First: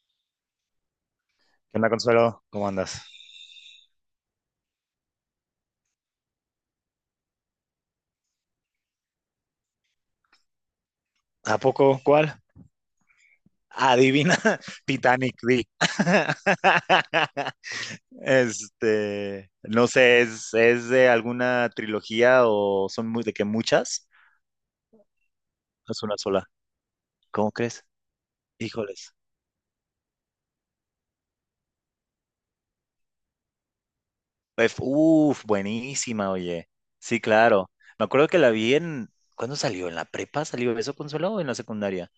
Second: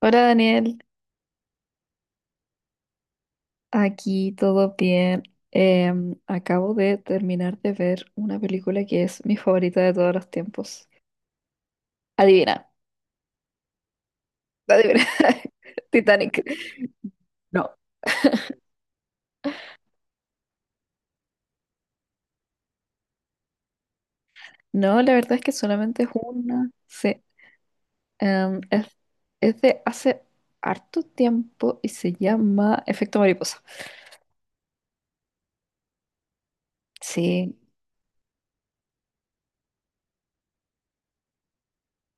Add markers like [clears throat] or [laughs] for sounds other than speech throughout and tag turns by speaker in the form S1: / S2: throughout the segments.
S1: Hola Daniel,
S2: ¿Qué onda, Consuelo? ¿Cómo andas?
S1: aquí todo bien. Acabo de terminar de ver una película que es mi favorita de todos los tiempos.
S2: ¿A poco? ¿Cuál?
S1: Adivina,
S2: Adivina, [laughs]
S1: adivina.
S2: Titanic, di.
S1: [laughs] Titanic. No.
S2: [laughs] No sé, ¿es de alguna trilogía o son muy, de que muchas?
S1: No, la verdad es que
S2: No. Es
S1: solamente es
S2: una sola.
S1: una. Sí.
S2: ¿Cómo crees?
S1: Em, es,
S2: Híjoles.
S1: es de hace harto tiempo y se llama Efecto Mariposa.
S2: Uf, buenísima, oye. Sí,
S1: Sí,
S2: claro. Me acuerdo que la vi en, ¿cuándo salió? ¿En la prepa salió eso, Consuelo, o en la secundaria?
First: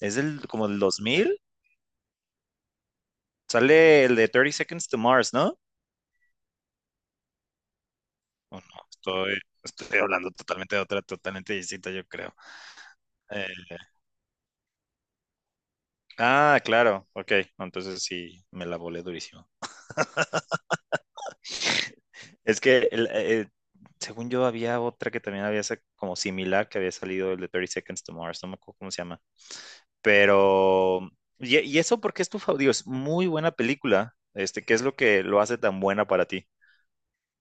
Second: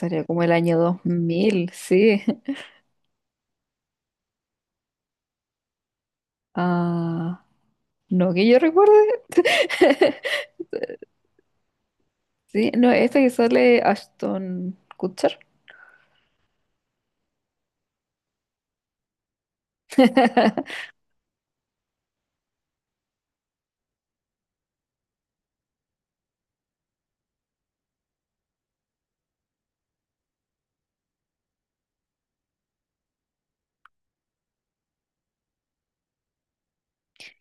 S2: Es del,
S1: como el
S2: como
S1: año
S2: del 2000.
S1: 2000, sí. [laughs]
S2: Sale el de Thirty Seconds to Mars, ¿no?
S1: Ah, no que
S2: O
S1: yo
S2: no,
S1: recuerde.
S2: estoy, estoy hablando totalmente de otra, totalmente distinta, yo creo.
S1: Sí, no, esta que
S2: Eh,
S1: sale Ashton Kutcher.
S2: ah, claro, ok, no, entonces sí, me la volé durísimo.
S1: [laughs]
S2: Es que, según yo, había otra que también había como similar, que había salido el de Thirty Seconds to Mars, no me acuerdo cómo se llama, pero, y eso porque es tu favorito, es muy buena película, ¿qué es lo que lo hace tan buena para ti?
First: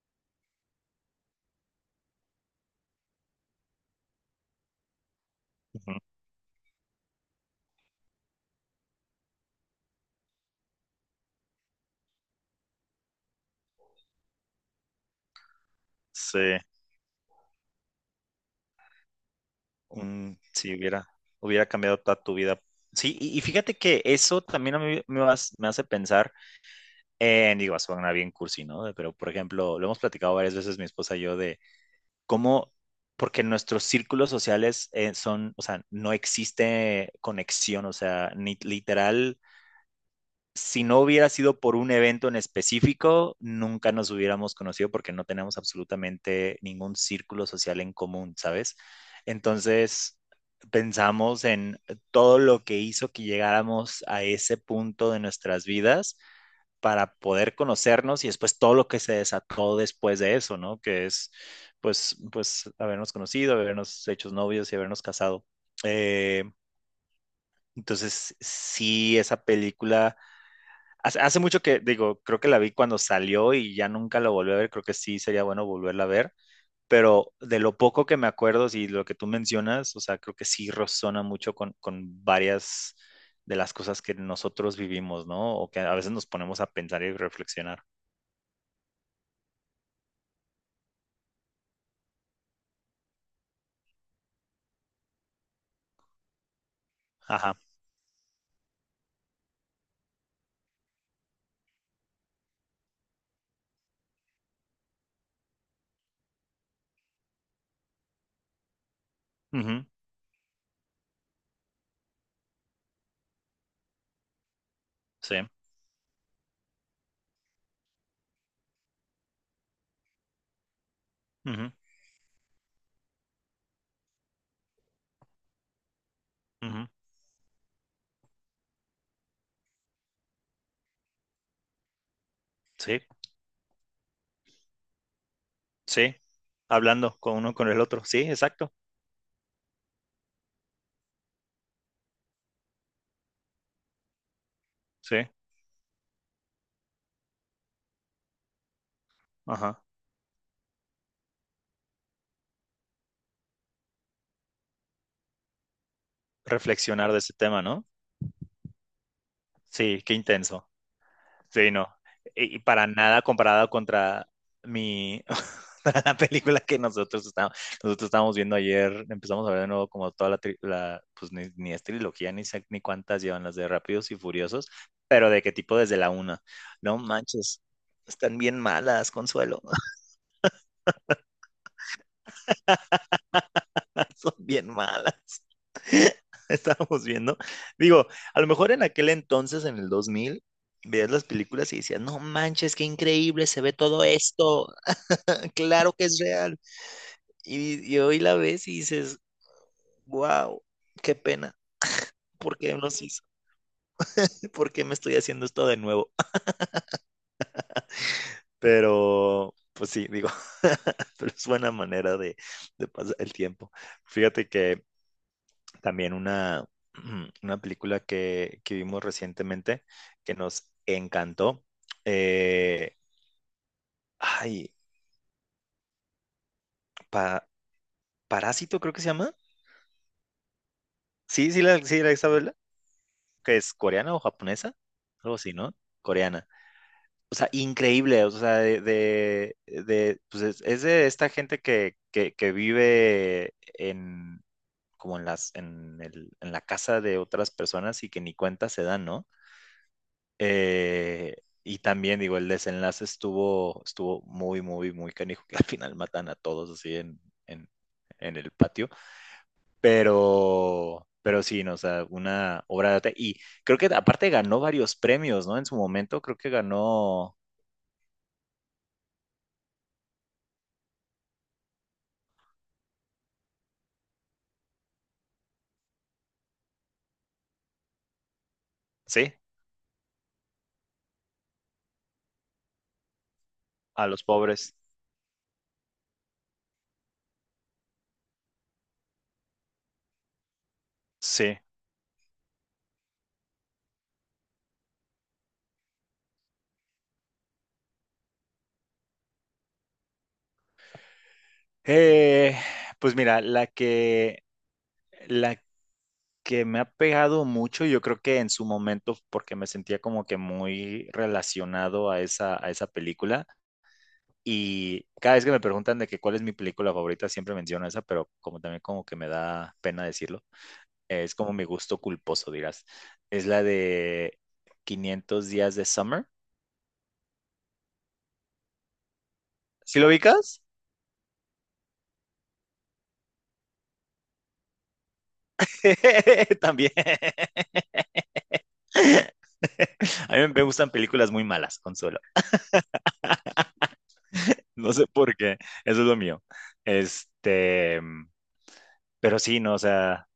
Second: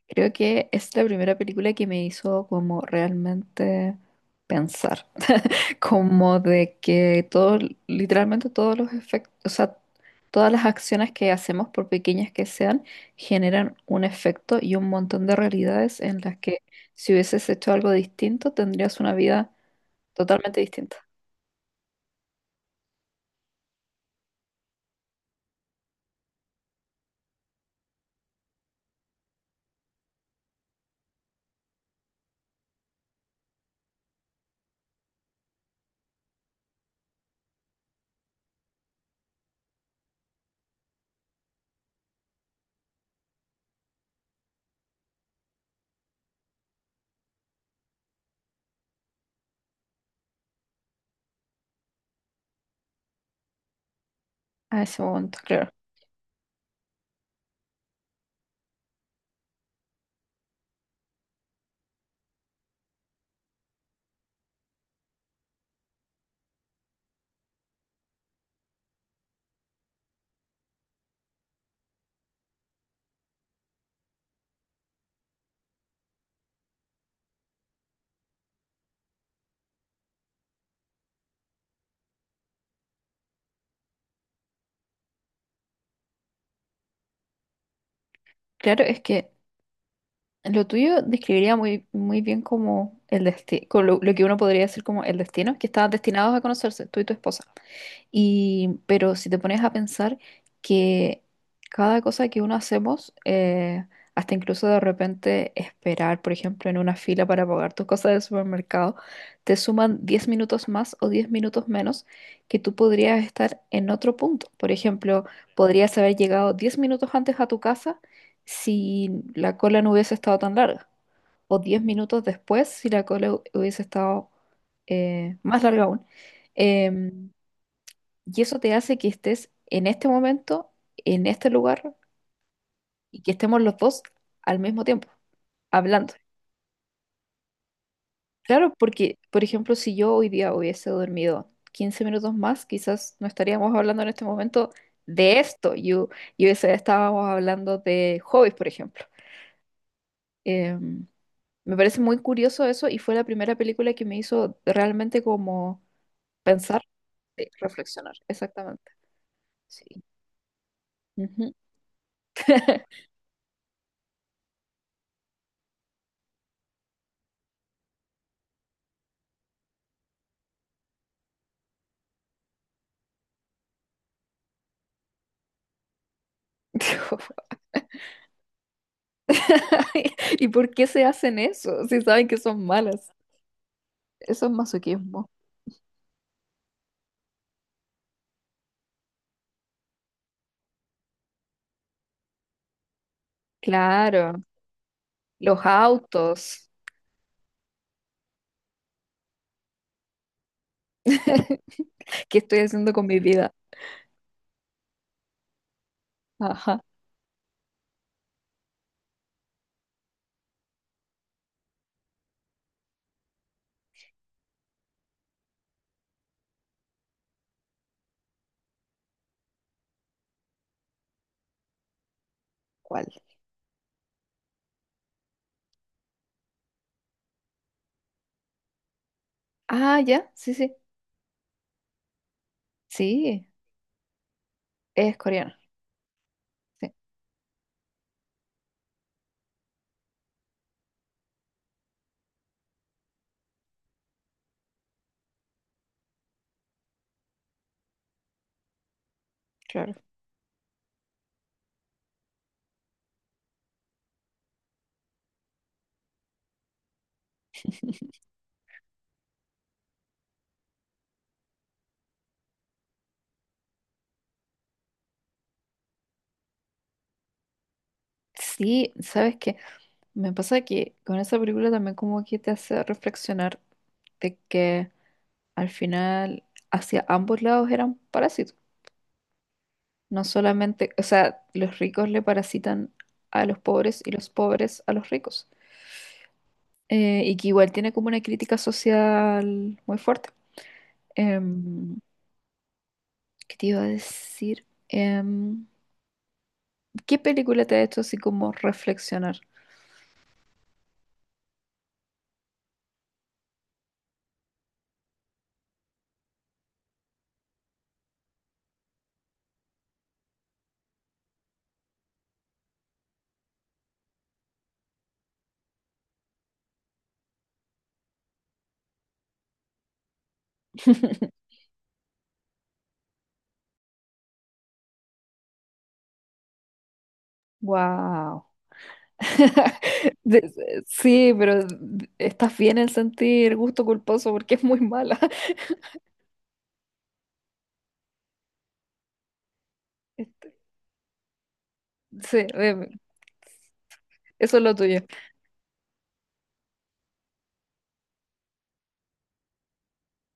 S1: Creo que es la primera película que me hizo como realmente pensar, [laughs]
S2: Ujú.
S1: como de que todo, literalmente todos los efectos, o sea, todas las acciones que hacemos, por pequeñas que sean, generan un efecto y un montón de realidades en las
S2: Sí,
S1: que si hubieses hecho algo distinto, tendrías una vida
S2: un,
S1: totalmente
S2: si
S1: distinta
S2: hubiera, hubiera cambiado toda tu vida. Sí, y fíjate que eso también a mí me, me hace pensar. Digo, suena bien cursi, ¿no? Pero, por ejemplo, lo hemos platicado varias veces mi esposa y yo de cómo, porque nuestros círculos sociales son, o sea, no existe conexión, o sea, ni literal, si no hubiera sido por un evento en específico, nunca nos hubiéramos conocido porque no tenemos absolutamente ningún círculo social en común, ¿sabes? Entonces, pensamos en todo lo que hizo que llegáramos a ese
S1: a ese
S2: punto de
S1: momento,
S2: nuestras
S1: claro.
S2: vidas para poder conocernos y después todo lo que se desató después de eso, ¿no? Que es, pues habernos conocido, habernos hecho novios y habernos casado. Eh, entonces, sí, esa película, hace mucho que, digo, creo que la vi cuando salió y ya nunca la volví a ver, creo que sí sería bueno volverla a ver, pero de lo poco que me acuerdo y sí, lo que tú mencionas, o sea, creo que sí resona mucho con varias de las cosas que nosotros vivimos, ¿no? O que a veces nos ponemos a pensar y reflexionar.
S1: Claro, es que lo tuyo describiría muy bien como el destino, lo que uno podría decir como el destino, que estaban destinados a conocerse, tú y tu esposa.
S2: Ajá.
S1: Y, pero si te pones a pensar que cada cosa que uno hacemos, hasta incluso de repente esperar, por ejemplo, en una fila para pagar tus cosas del supermercado, te
S2: Ujú,
S1: suman 10 minutos más o 10 minutos menos que tú podrías estar en otro punto. Por ejemplo,
S2: sí,
S1: podrías haber llegado 10 minutos antes a tu casa si la cola no hubiese estado tan larga, o
S2: ujú,
S1: 10 minutos después si la cola hubiese estado más larga aún.
S2: ujú,
S1: Em, y eso te hace que estés en este momento, en este lugar,
S2: sí,
S1: y que estemos los dos al mismo tiempo, hablando.
S2: sí, hablando con uno con el otro, sí,
S1: Claro,
S2: exacto,
S1: porque, por ejemplo, si yo hoy día hubiese dormido 15 minutos más, quizás no estaríamos hablando en este momento
S2: sí,
S1: de esto. Yo, estábamos hablando de hobbies, por ejemplo.
S2: ajá,
S1: Em, Me parece muy curioso eso y fue la primera película que me hizo realmente como pensar,
S2: reflexionar de ese tema, ¿no?
S1: reflexionar. Exactamente.
S2: Sí,
S1: Sí.
S2: qué intenso,
S1: Ujú.
S2: sí, no, y para nada comparado contra mi, [laughs] para la película que nosotros estábamos viendo ayer, empezamos a ver de nuevo como toda la, la pues ni es trilogía, ni sé ni cuántas llevan las de Rápidos y Furiosos, pero de qué tipo desde la una, no
S1: [laughs]
S2: manches, están bien malas, Consuelo,
S1: [laughs] ¿Y por qué se hacen eso si saben que son malas?
S2: [laughs] son
S1: Eso es
S2: bien
S1: masoquismo.
S2: malas. [laughs] Estábamos viendo. Digo, a lo mejor en aquel entonces, en el 2000 veías las películas y decías, no manches, qué increíble se ve todo
S1: Claro,
S2: esto, [laughs]
S1: los
S2: claro que es real.
S1: autos.
S2: Y hoy la ves y dices, wow, qué pena,
S1: ¿Qué
S2: ¿por
S1: estoy
S2: qué
S1: haciendo
S2: nos
S1: con mi
S2: hizo?
S1: vida?
S2: [laughs] ¿Por qué me estoy haciendo esto de nuevo?
S1: Ajá.
S2: [laughs] Pero, pues sí, digo, [laughs] pero es buena manera de pasar el tiempo. Fíjate que también una, [clears throat] una película que vimos recientemente que nos encantó. eh,
S1: ¿Cuál?
S2: ay, Pa- Parásito creo que se llama.
S1: Ah, ya, sí, sí.
S2: Sí, sí, la, sí, la Isabela,
S1: Sí,
S2: que es coreana o japonesa,
S1: es
S2: algo así,
S1: coreana.
S2: ¿no? Coreana.
S1: Sí,
S2: O sea, increíble, o sea, pues es de esta gente que vive en, como en las, en el, en la casa de otras personas y que ni cuenta se dan, ¿no?
S1: claro.
S2: Eh, y también, digo, el desenlace estuvo muy, muy, muy canijo, que al final matan a todos así en, en el patio. Pero sí, no, o sea, una obra de arte. Y creo que aparte ganó varios premios, ¿no? En su momento, creo que ganó,
S1: Sí, ¿sabes qué? Me pasa que con esa película también como que te hace reflexionar de que al final hacia ambos lados eran parásitos.
S2: sí,
S1: No solamente, o sea, los ricos le parasitan a los pobres
S2: a
S1: y
S2: los
S1: los
S2: pobres.
S1: pobres a los ricos. Eh, y que igual tiene como una crítica social muy fuerte.
S2: Sí.
S1: Em, ¿Qué te iba a decir? ¿Qué película te ha hecho así como reflexionar?
S2: Eh, pues mira, la que me ha pegado mucho, yo creo que en su momento, porque me sentía como que muy relacionado a esa película. Y cada vez que me preguntan de que cuál es mi película favorita, siempre menciono esa, pero como también como que me da pena decirlo, es
S1: [laughs]
S2: como mi gusto culposo, dirás. Es la de quinientos días de Summer.
S1: Wow. [laughs]
S2: ¿Sí lo ubicas?
S1: Sí, pero estás bien en sentir gusto culposo porque es muy mala. [laughs]
S2: [laughs] También. [laughs] A
S1: Este,
S2: mí me gustan películas muy malas, Consuelo.
S1: sí, eso es lo
S2: No
S1: tuyo.
S2: sé por qué, eso es lo mío. Este, pero sí, no, o sea,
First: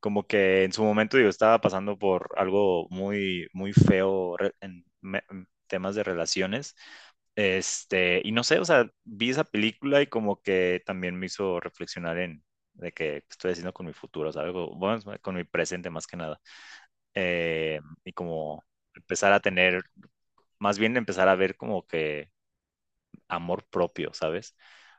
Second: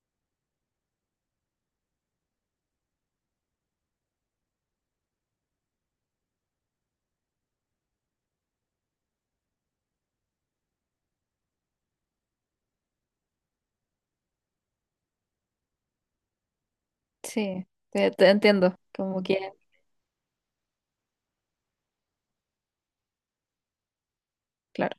S2: como que en su momento yo estaba pasando por algo muy, muy feo en temas de relaciones. Y no sé, o sea, vi esa película y como que también me hizo reflexionar en de que qué estoy haciendo con mi futuro, ¿sabes? O, bueno, con mi presente más que nada.
S1: Sí, te,
S2: Y
S1: te
S2: como
S1: entiendo. Como
S2: empezar a
S1: que,
S2: tener, más bien empezar a ver como que amor propio, ¿sabes?
S1: claro.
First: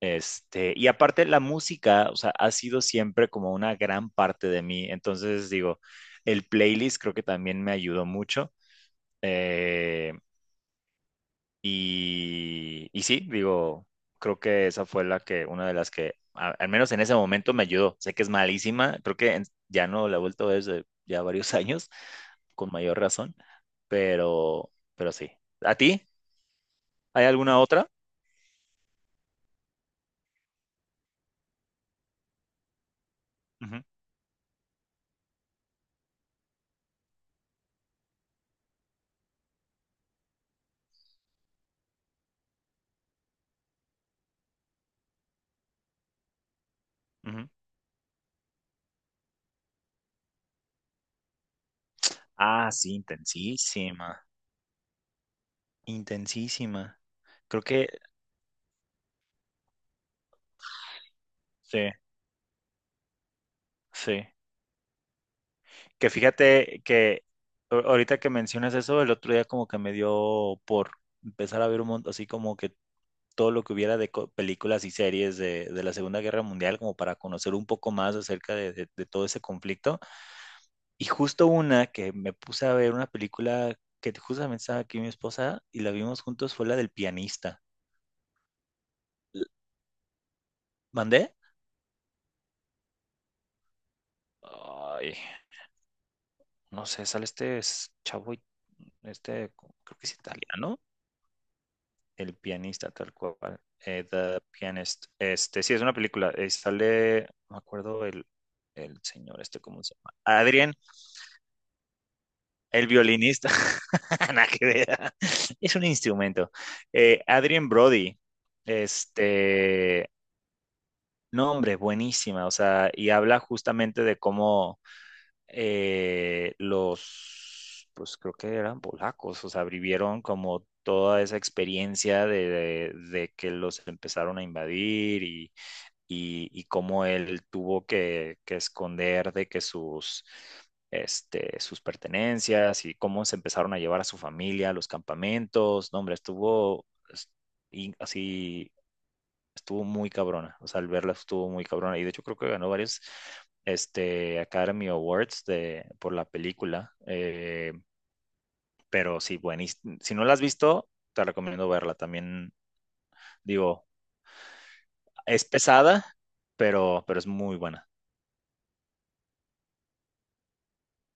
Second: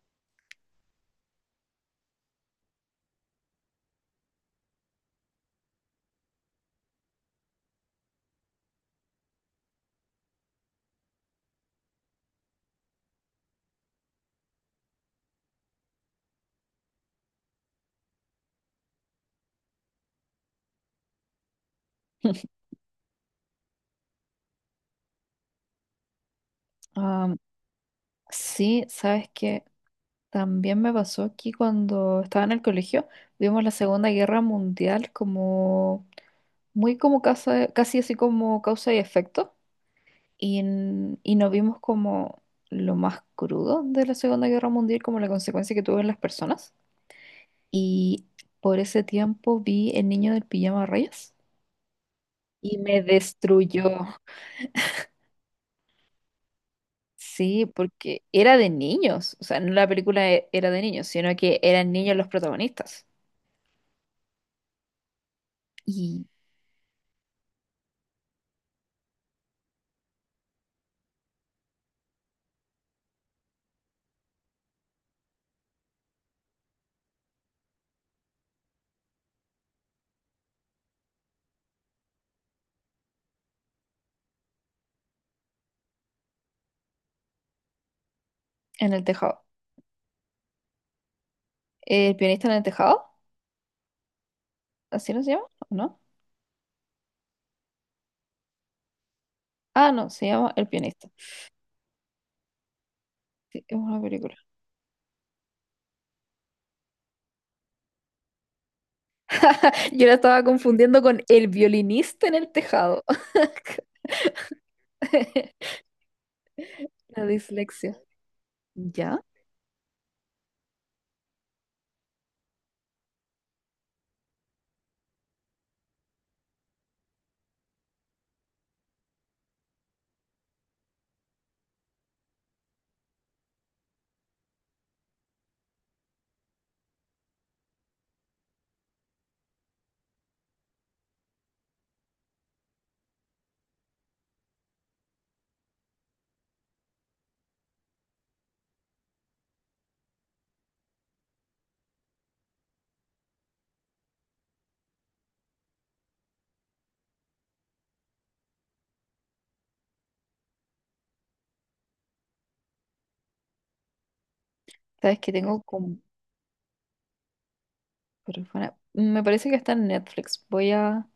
S2: Y aparte la música, o sea, ha sido siempre como una gran parte de mí. Entonces, digo, el playlist creo que también me ayudó mucho. Eh, y sí, digo, creo que esa fue la que, una de las que, al menos en ese momento me ayudó. Sé que es malísima, creo que ya no la he vuelto a ver desde ya varios [laughs] años,
S1: [laughs]
S2: con mayor razón, pero sí. ¿A ti? ¿Hay
S1: Am,
S2: alguna otra?
S1: sí, sabes que también me pasó aquí cuando estaba en el colegio vimos la
S2: Ujú,
S1: Segunda Guerra Mundial como muy como casi así como causa y efecto y, y nos vimos como lo más crudo de la Segunda Guerra Mundial como la consecuencia que tuvo en las personas
S2: ujú.
S1: y por ese tiempo vi El niño del pijama rayas
S2: Ah,
S1: y
S2: sí,
S1: me destruyó.
S2: intensísima. Intensísima. Creo
S1: Sí,
S2: que
S1: porque era de niños, o sea, no la película era de niños, sino que
S2: sí,
S1: eran niños los protagonistas
S2: sí. Que
S1: y
S2: fíjate que ahorita que mencionas eso, el otro día como que me dio por empezar a ver un montón, así como que todo lo que hubiera de películas y series de la Segunda Guerra Mundial, como para conocer un poco más acerca de, de todo ese conflicto. Y justo una que me puse a ver, una película que justamente estaba aquí mi esposa y la vimos juntos, fue la del pianista.
S1: en el
S2: L-
S1: tejado.
S2: ¿Mandé?
S1: El pianista en el tejado, ¿así
S2: Ay.
S1: no se llama? ¿O no?
S2: No sé, sale chavo,
S1: Ah,
S2: creo que
S1: no,
S2: es
S1: se llama El
S2: italiano,
S1: pianista.
S2: el pianista tal cual,
S1: Sí, es una película.
S2: The Pianist. Sí, es una película, sale, no me acuerdo el señor, ¿cómo
S1: [laughs]
S2: se
S1: Yo
S2: llama?
S1: la estaba
S2: Adrien,
S1: confundiendo con El violinista en el
S2: el
S1: tejado.
S2: violinista,
S1: [laughs]
S2: [laughs] nada que ver, es un instrumento.
S1: La
S2: Adrien
S1: dislexia.
S2: Brody,
S1: ¿Ya?
S2: este, no, hombre, buenísima, o sea, y habla justamente de cómo los, pues creo que eran polacos, o sea, vivieron como toda esa experiencia de, de que los empezaron a invadir y cómo él tuvo que esconder de que sus, sus pertenencias y cómo se empezaron a llevar a su familia a los campamentos. No, hombre, estuvo es- así estuvo muy cabrona, o sea, al verla estuvo muy cabrona y de hecho creo que ganó varios Academy Awards de, por la película, pero sí, bueno, y si no la has visto, te recomiendo verla también, digo,
S1: Sabes que
S2: es
S1: tengo como...
S2: pesada, pero es muy buena.
S1: Me parece que está en Netflix. Voy a...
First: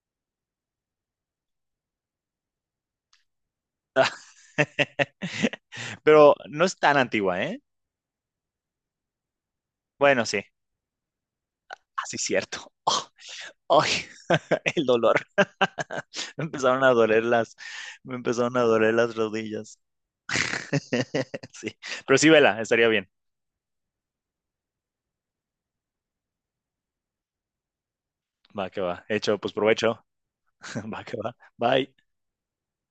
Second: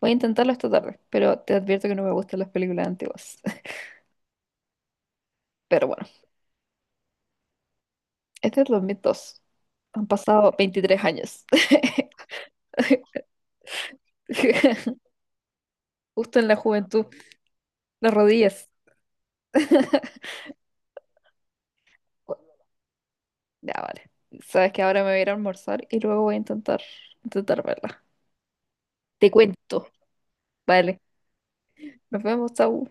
S1: Voy a intentarlo esta tarde, pero te advierto que no me gustan las películas antiguas. [laughs]
S2: [laughs]
S1: Pero bueno,
S2: Pero no es tan antigua, ¿eh?
S1: este es 2002. Han
S2: Bueno, sí,
S1: pasado 23 años. [laughs]
S2: así es cierto. Oh, ay, [laughs] el dolor. [laughs]
S1: Justo
S2: Me
S1: en la
S2: empezaron a
S1: juventud,
S2: doler las,
S1: las
S2: me empezaron a
S1: rodillas.
S2: doler las rodillas.
S1: [laughs]
S2: [laughs] Sí, pero sí, vela, estaría bien.
S1: Ya, vale. Sabes que ahora me voy a ir a almorzar y luego voy a intentar verla.
S2: Va que va.
S1: Te
S2: Hecho, pues
S1: cuento.
S2: provecho. [laughs]
S1: Vale.
S2: Va que va. Bye.
S1: Nos vemos, chau.